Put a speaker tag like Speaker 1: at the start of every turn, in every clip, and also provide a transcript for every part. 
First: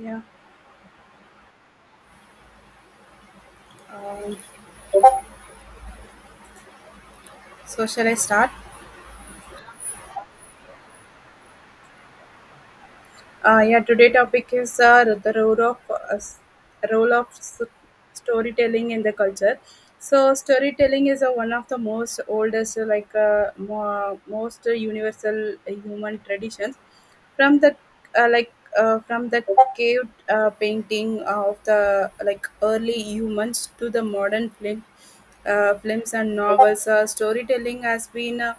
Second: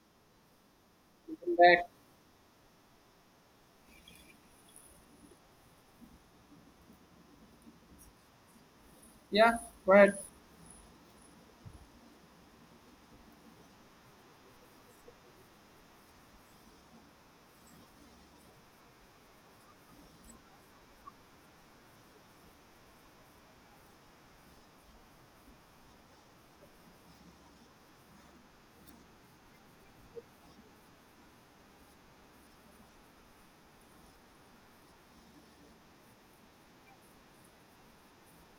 Speaker 1: Yeah.
Speaker 2: That,
Speaker 1: Um, so shall I start?
Speaker 2: yeah, right,
Speaker 1: Yeah. Today topic is the role of role of s- storytelling in the culture. So storytelling is one of the most oldest, most universal human traditions. from the uh, like from the cave painting of the like early humans to the modern films and novels, storytelling uh,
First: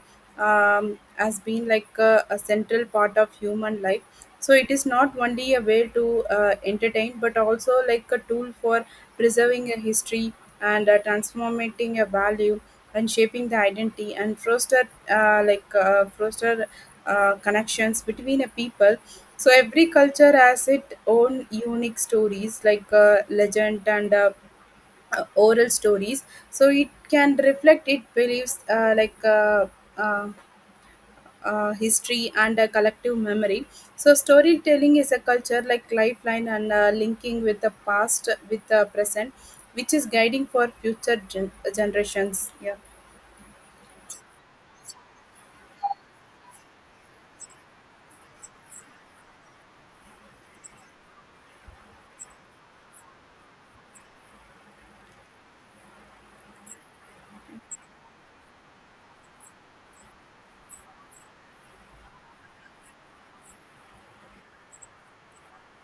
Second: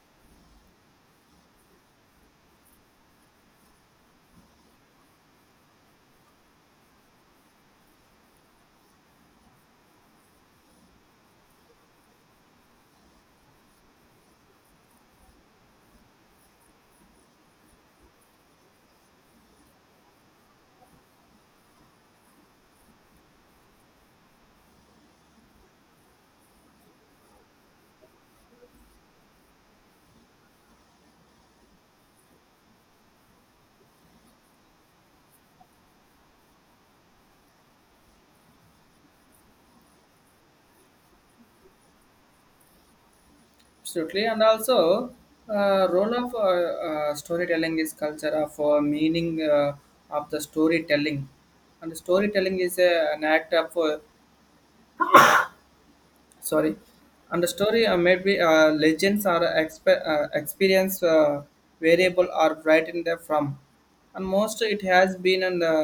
Speaker 1: um, has been like a central part of human life. So it is not only a way to entertain but also like a tool for preserving a history, and transforming a value, and shaping the identity, and foster connections between a people. So every culture has its own unique stories like legend and oral stories, so it can reflect it beliefs uh, history and a collective memory. So storytelling is a culture like lifeline and linking with the past with the present, which is guiding for future generations, yeah.
Speaker 2: absolutely. And also, role of storytelling is culture of meaning of the storytelling, and storytelling is an act of sorry and the story maybe legends or experience variable are right in there from and most it has been in the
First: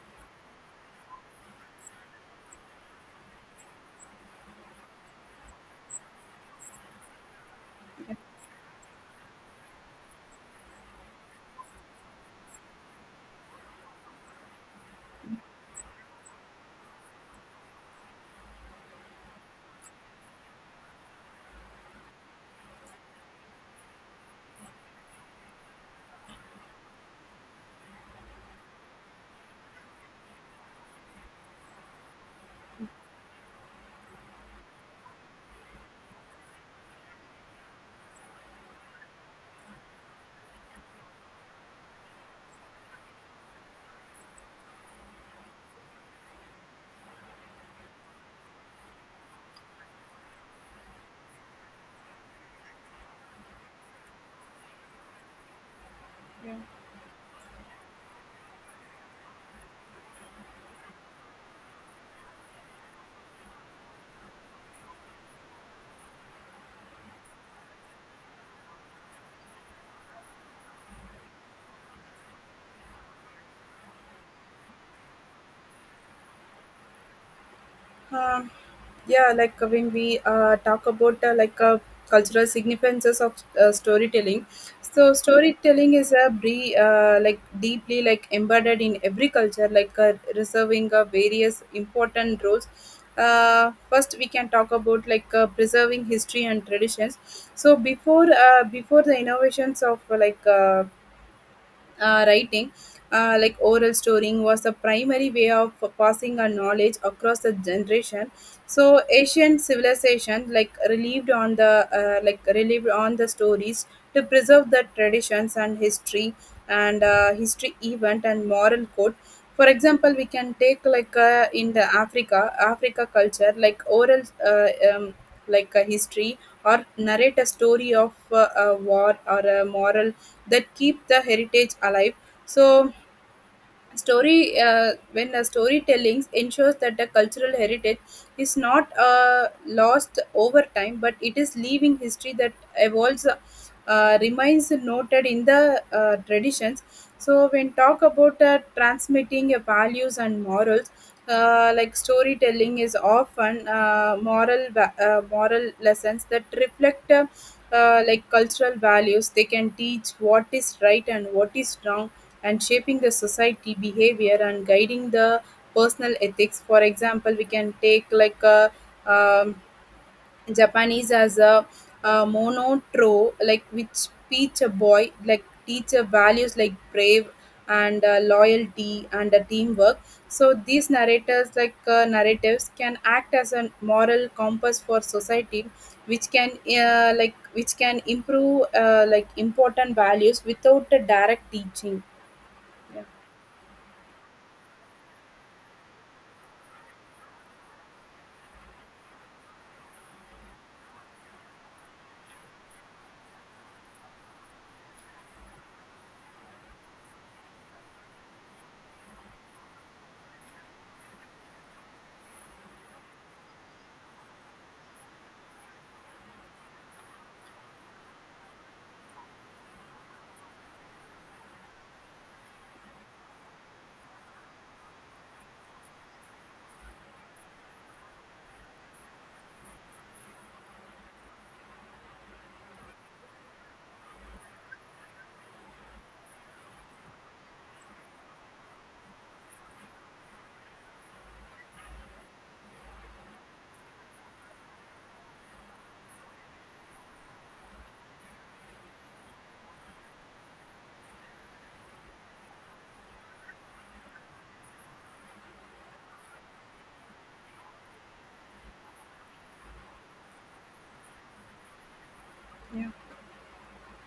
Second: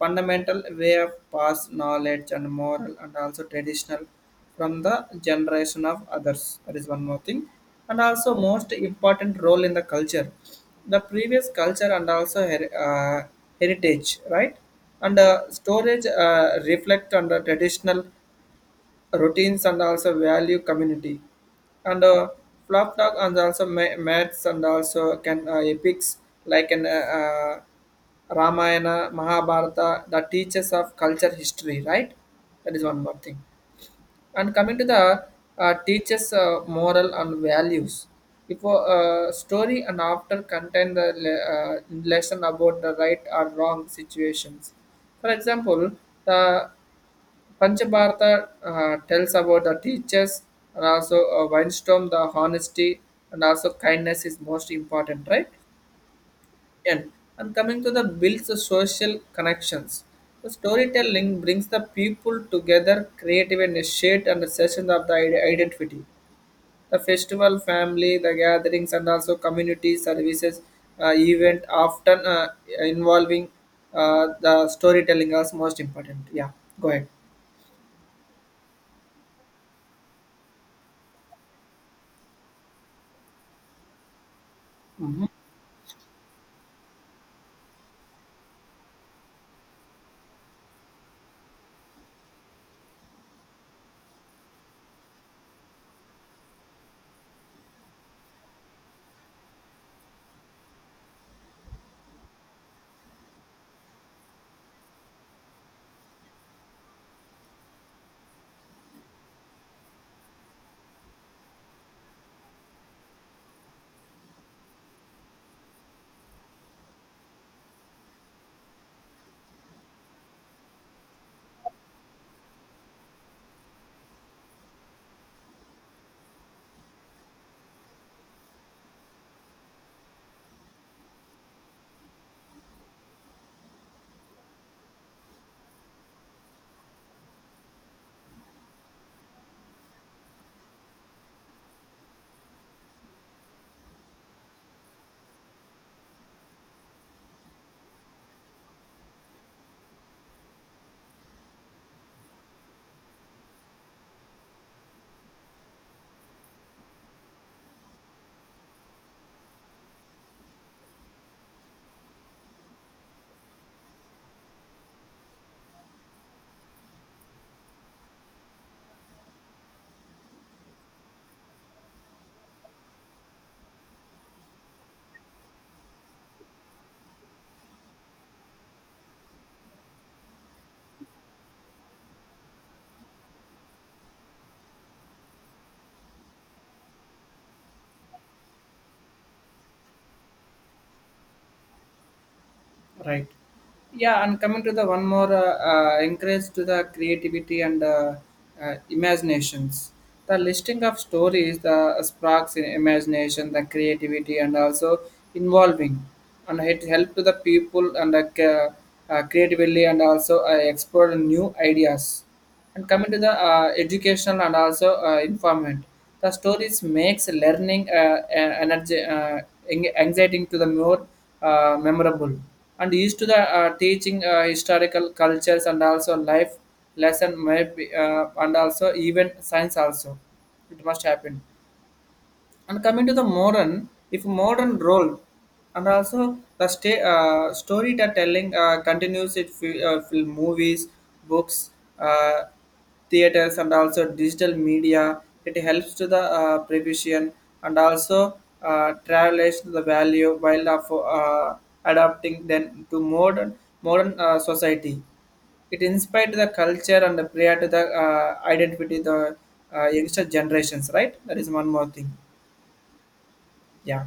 Speaker 2: fundamental way of past knowledge and moral and also traditional from the generation of others. That is one more thing, and also most important role in the culture, the previous culture and also heritage, right? And storage reflect on the traditional routines and also value community, and flop dog and also maths and also can epics like an ramayana mahabharata, the teachers of culture history, right? That is one more thing. And coming to the teachers moral and values, if a story and after contain the lesson about the right or wrong situations. For example, the Panchabharata tells about the teachers and also Winstorm, the honesty and also kindness is most important, right?
Speaker 1: Yeah.
Speaker 2: And, and coming to the builds the social connections. The storytelling brings the people together, creative and shared understanding of the identity. The festival, family, the gatherings, and also community services event often involving the storytelling as most important. Yeah, go ahead.
Speaker 1: Um, when we talk about cultural significances of storytelling, so storytelling is a like deeply like embedded in every culture, like reserving various important roles. First, we can talk about like preserving history and traditions. So before the innovations of writing, like oral storing, was the primary way of passing our knowledge across the generation. So ancient civilization like relieved on the stories to preserve the traditions and history, and history event and moral code. For example, we can take like in the Africa culture like oral um, like a history, or narrate a story of a war or a moral that keep the heritage alive. So story when the storytelling ensures that the cultural heritage is not lost over time, but it is living history that evolves, remains noted in the traditions. So when talk about transmitting values and morals, like storytelling is often moral lessons that reflect like cultural values. They can teach what is right and what is wrong, and shaping the society behavior and guiding the personal ethics. For example, we can take like a, um, Japanese as a monotro, like which teach a boy, like teach a values like brave and loyalty and teamwork. So these narrators, like narratives, can act as a moral compass for society, which can which can improve like important values without a direct teaching.
Speaker 2: Right. Yeah, and coming to the one more encourage to the creativity and imaginations. The listing of stories, the sparks in imagination, the creativity, and also involving, and it help to the people and creatively and also explore new ideas. And coming to the educational and also informant, the stories makes learning anxiety to the more memorable and used to the teaching historical cultures and also life lesson, maybe and also even science also, it must happen. And coming to the modern, if modern role, and also the story that telling continues it film movies, books, uh, theaters and also digital media. It helps to the prevision and also travelers to the value while of adapting then to modern modern society. It inspired the culture and the prayer to the identity, the youngster generations, right? That is one more thing.
Speaker 1: Yeah.
Speaker 2: Yeah,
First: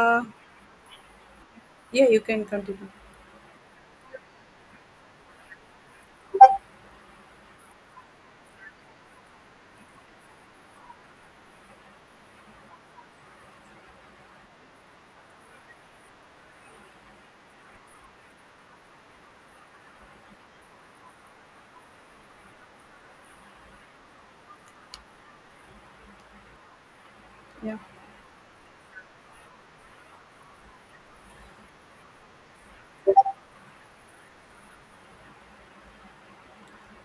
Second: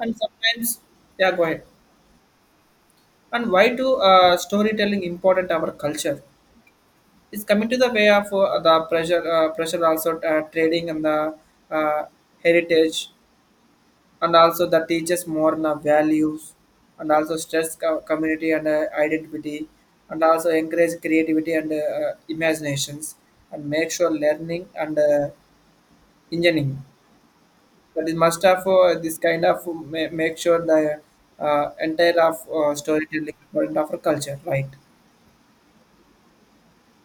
Speaker 2: and sometimes, yeah, go ahead.
Speaker 1: yeah, you can continue.
Speaker 2: And why do storytelling important our culture? It's coming to the way of the pressure, pressure also trading and the uh, heritage, and also the teaches more the values, and also stress community and identity, and also encourage creativity and imaginations, and make sure learning and engineering.
Speaker 1: Yeah.
Speaker 2: But it must have this kind of make sure the entire of storytelling part of our culture, right?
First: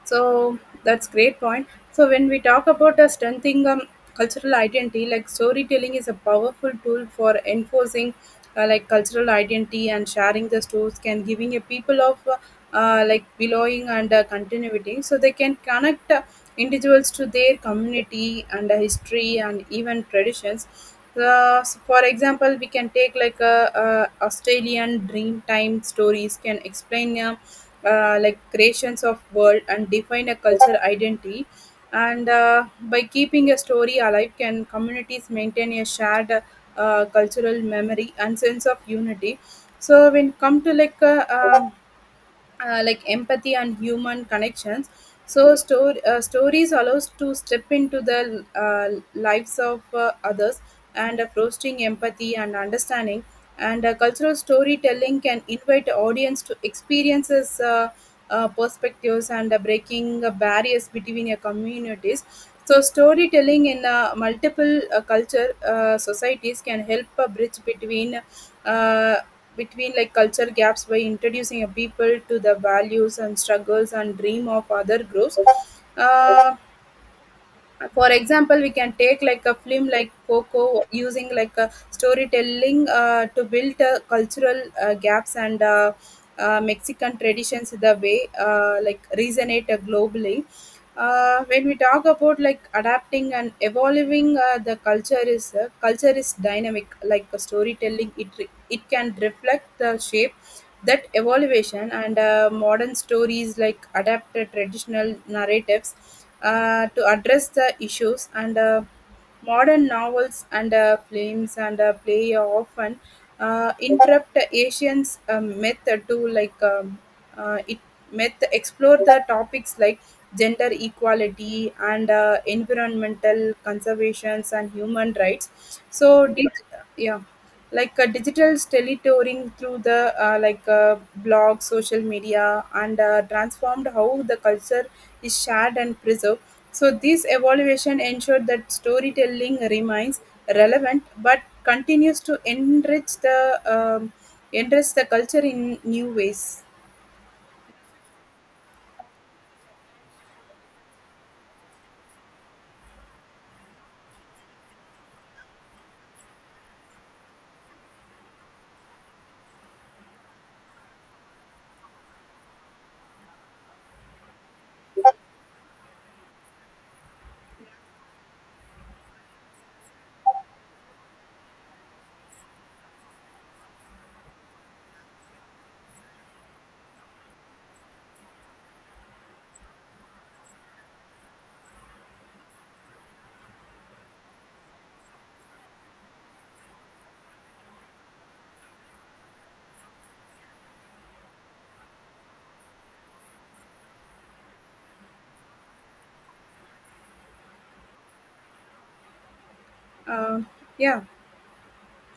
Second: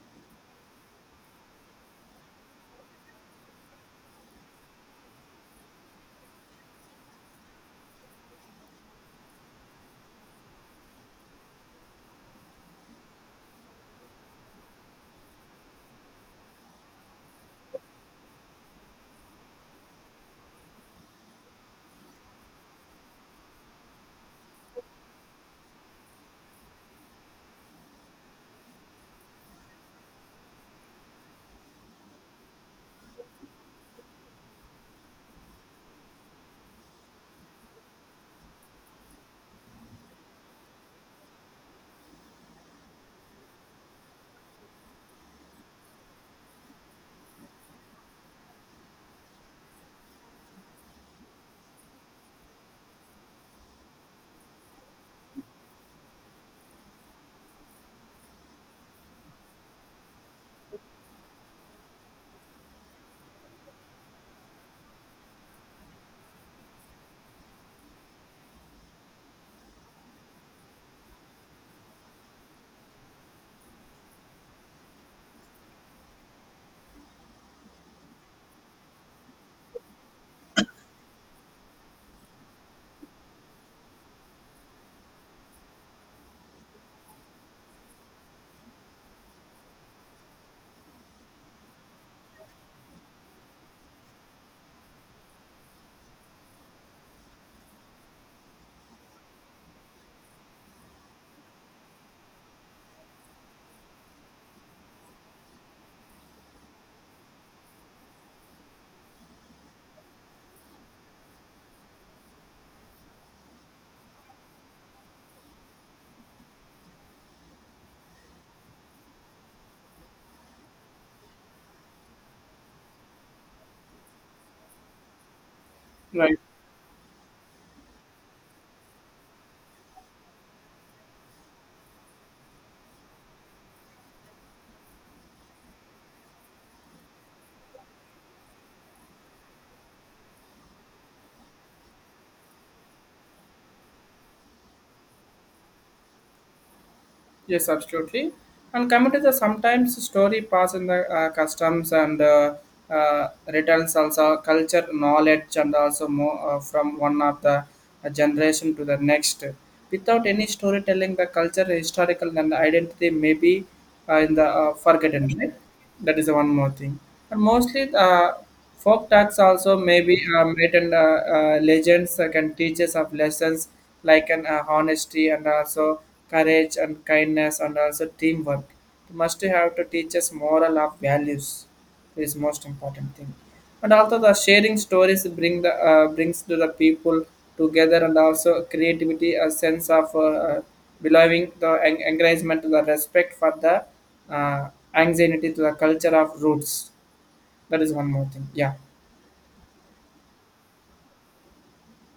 Speaker 1: So that's great point. So when we talk about strengthening cultural identity, like storytelling is a powerful tool for enforcing like cultural identity, and sharing the stories can giving a people of like belonging and continuity. So they can connect individuals to their community, and history and even traditions. So for example, we can take like a, Australian Dreamtime stories can explain like creations of world and define a culture identity. And by keeping a story alive, can communities maintain a shared cultural memory and sense of unity. So when come to like empathy and human connections. So stories allows to step into the lives of others, and fostering empathy and understanding. And cultural storytelling can invite audience to experiences, perspectives, and breaking barriers between your communities. So storytelling in multiple culture societies can help a bridge between uh, between like culture gaps, by introducing a people to the values and struggles and dream of other groups. uh, for example, we can take like a film like Coco, using like a storytelling to build cultural gaps, and Mexican traditions, the way like resonate globally. When we talk about like adapting and evolving the culture is, culture is dynamic, like a storytelling, it it can reflect the shape that evaluation. And modern stories like adapted traditional narratives to address the issues, and modern novels and films and play often interrupt asians method to like it myth explore the topics like gender equality and environmental conservations and human rights, so
Speaker 2: Right.
Speaker 1: did. Yeah. Like a digital teletouring through the blog social media, and transformed how the culture is shared and preserved. So this evaluation ensured that storytelling remains relevant, but continues to um, enrich the culture in new ways.
Speaker 2: Yes, absolutely. And coming to the sometimes story pass in the customs and returns also culture knowledge and also more from one of the generation to the next. Without any storytelling, the culture, historical, and identity may be in the forgotten, right? That is the one more thing. And mostly, folk tales also may be myth and legends that can teach us of lessons like an honesty and also courage and kindness and also teamwork. It must have to teach us moral of values. It is most important thing, and also the sharing stories bring the brings to the people together and also creativity a sense of uh, belonging, the encouragement, the respect for the anxiety to the culture of roots. That is one more thing. Yeah.
Speaker 1: uh, yeah.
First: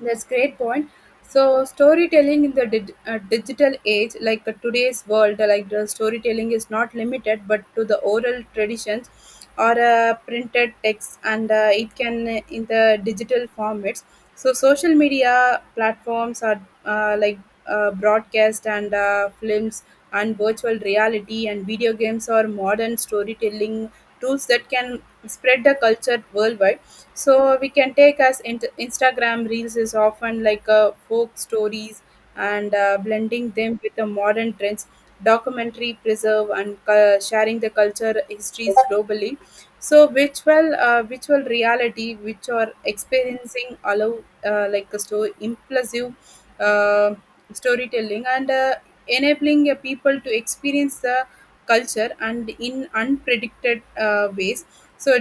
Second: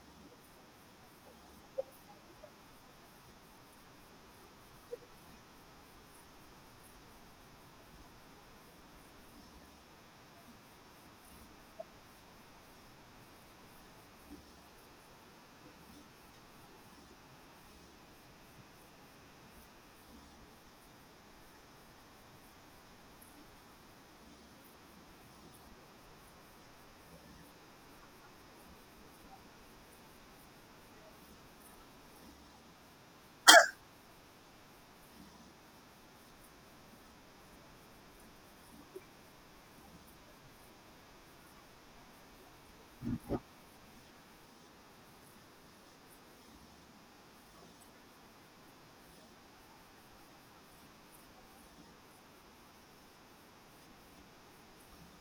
Speaker 1: That's great point. So storytelling in the digital age, like today's world, like the storytelling is not limited but to the oral traditions or printed text, and it can in the digital formats. So social media platforms are broadcast and films, and virtual reality and video games, or modern storytelling tools that can spread the culture worldwide. So we can take as Instagram reels is often like a folk stories, and blending them with the modern trends. Documentary preserve and sharing the culture histories globally. So virtual reality which are experiencing, allow like a so impressive uh, storytelling, and enabling people to experience the culture and in unpredicted ways. So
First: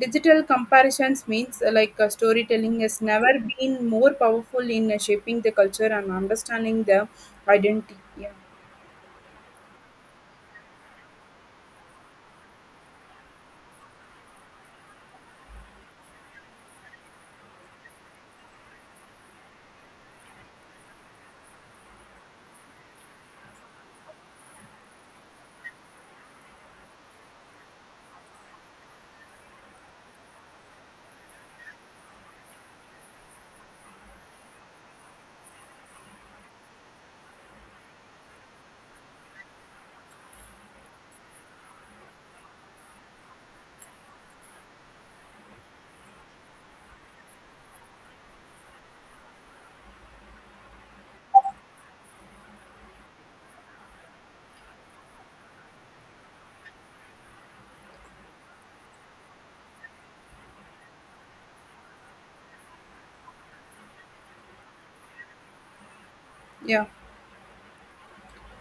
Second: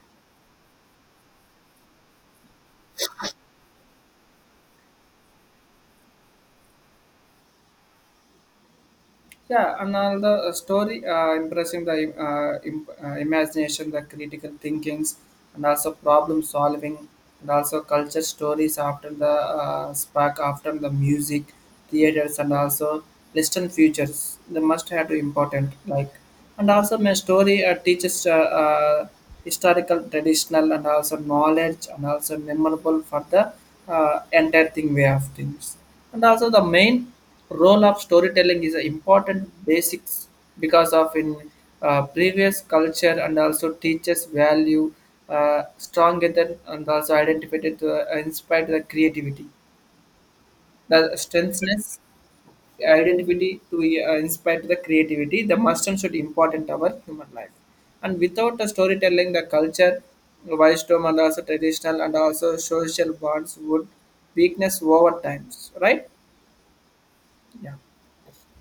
Speaker 1: digital comparisons means storytelling has never been more powerful in shaping the culture and understanding the identity, yeah.
Speaker 2: Yeah, and all the story impressing the imagination, the critical thinkings, and also problem solving, and also culture stories after the spark after the music, theaters, and also Western futures. They must have to important like, and also my story teaches historical traditional and also knowledge and also memorable for the entire thing way of things. And also the main role of storytelling is an important basics because of in previous culture and also teaches value stronger than and also identified to inspire the creativity, the strengthness identity to inspire the creativity, the must and should important our human life. And without the storytelling, the culture wisdom and also traditional and also social bonds would weakness over times, right?
Speaker 1: Yeah.
Speaker 2: Yeah,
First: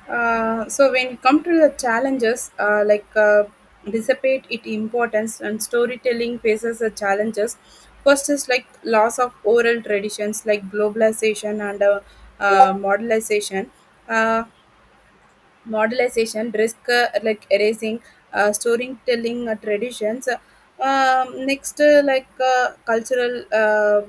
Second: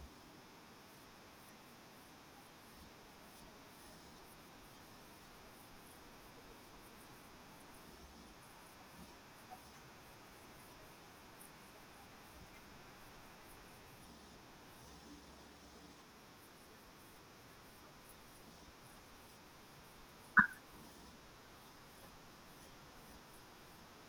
Speaker 1: So when it come to the challenges, dissipate its importance and storytelling faces the challenges. First is like loss of oral traditions, like globalization and modernization, uh, modelization, risk like erasing storytelling traditions. Next,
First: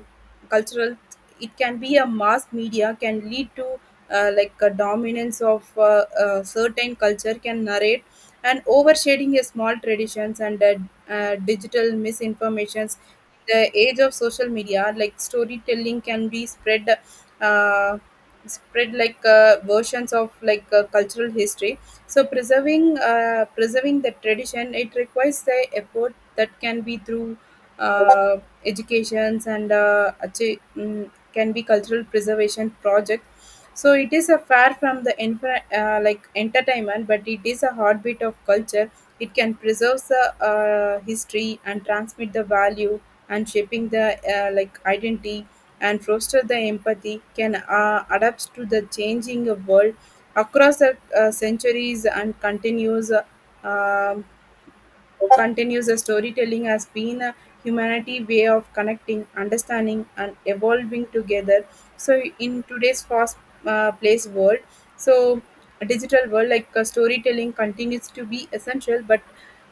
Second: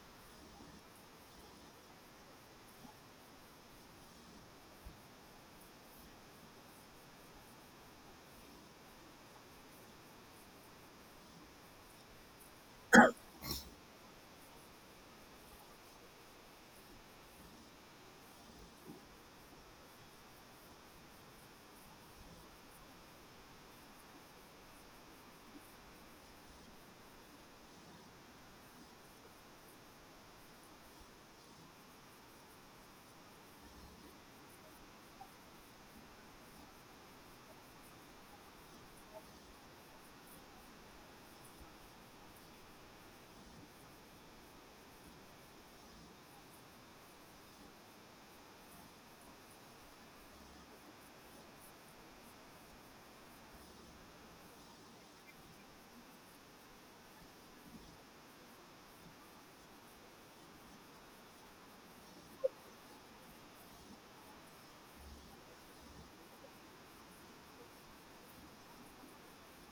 Speaker 1: cultural, it can be a mass media can lead to like a dominance of certain culture can narrate and overshading a small traditions, and digital misinformations. The age of social media, like storytelling, can be spread. Uh, Spread like versions of like cultural history. So preserving the tradition, it requires the effort that can be through uh, educations and can be cultural preservation project. So it is a far from the infra, like entertainment, but it is a heartbeat of culture. It can preserve the history and transmit the value, and shaping the like identity, and foster the empathy, can adapt to the changing world across the centuries. And um, continues the storytelling has been a humanity way of connecting, understanding and evolving together. So in today's fast place world, so a digital world, like storytelling continues to be essential, but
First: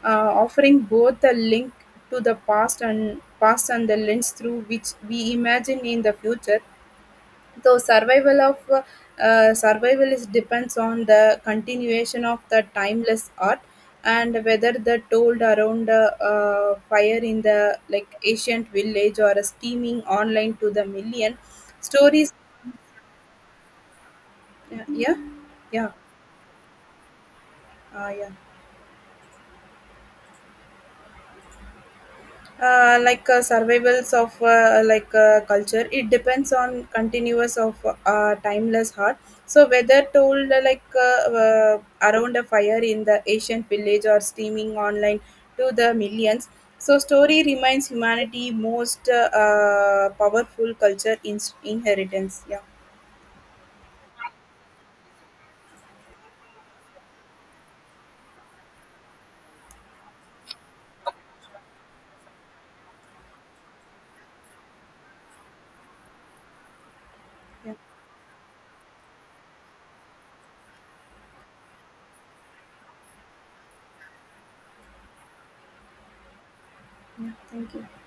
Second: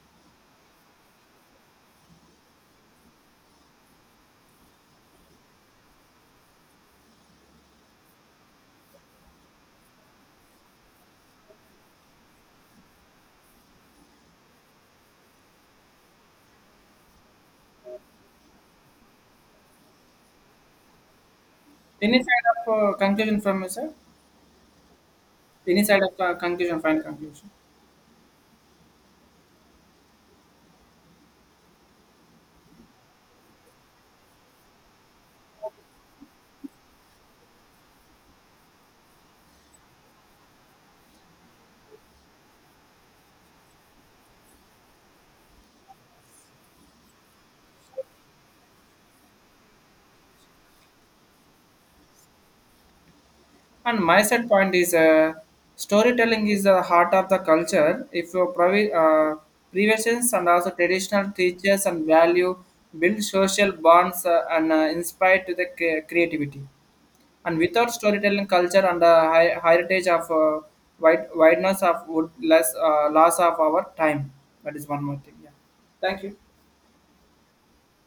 Speaker 1: offering both the link to the past and the lens through which we imagine in the future. Though survival is depends on the continuation of the timeless art, and whether the told around a fire in the like ancient village, or a steaming online to the million
Speaker 2: any
Speaker 1: stories.
Speaker 2: side of conclusion from you sir?
Speaker 1: Yeah. Yeah.
Speaker 2: Any
Speaker 1: yeah,
Speaker 2: side of conclusion, final conclusion?
Speaker 1: yeah. Survivals of culture, it depends on continuous of timeless heart. So whether told around a fire in the ancient village, or streaming online to the millions. So story reminds humanity most powerful culture inheritance, yeah.
Speaker 2: And my set point is storytelling is the heart of the culture. If your previous and also traditional teachers and value build social bonds and inspire to the creativity. And
Speaker 1: Yeah.
Speaker 2: without storytelling culture and the heritage of wide- wideness of would less loss of our time. That is one more thing. Yeah. Thank you.
Speaker 1: Yeah, thank you.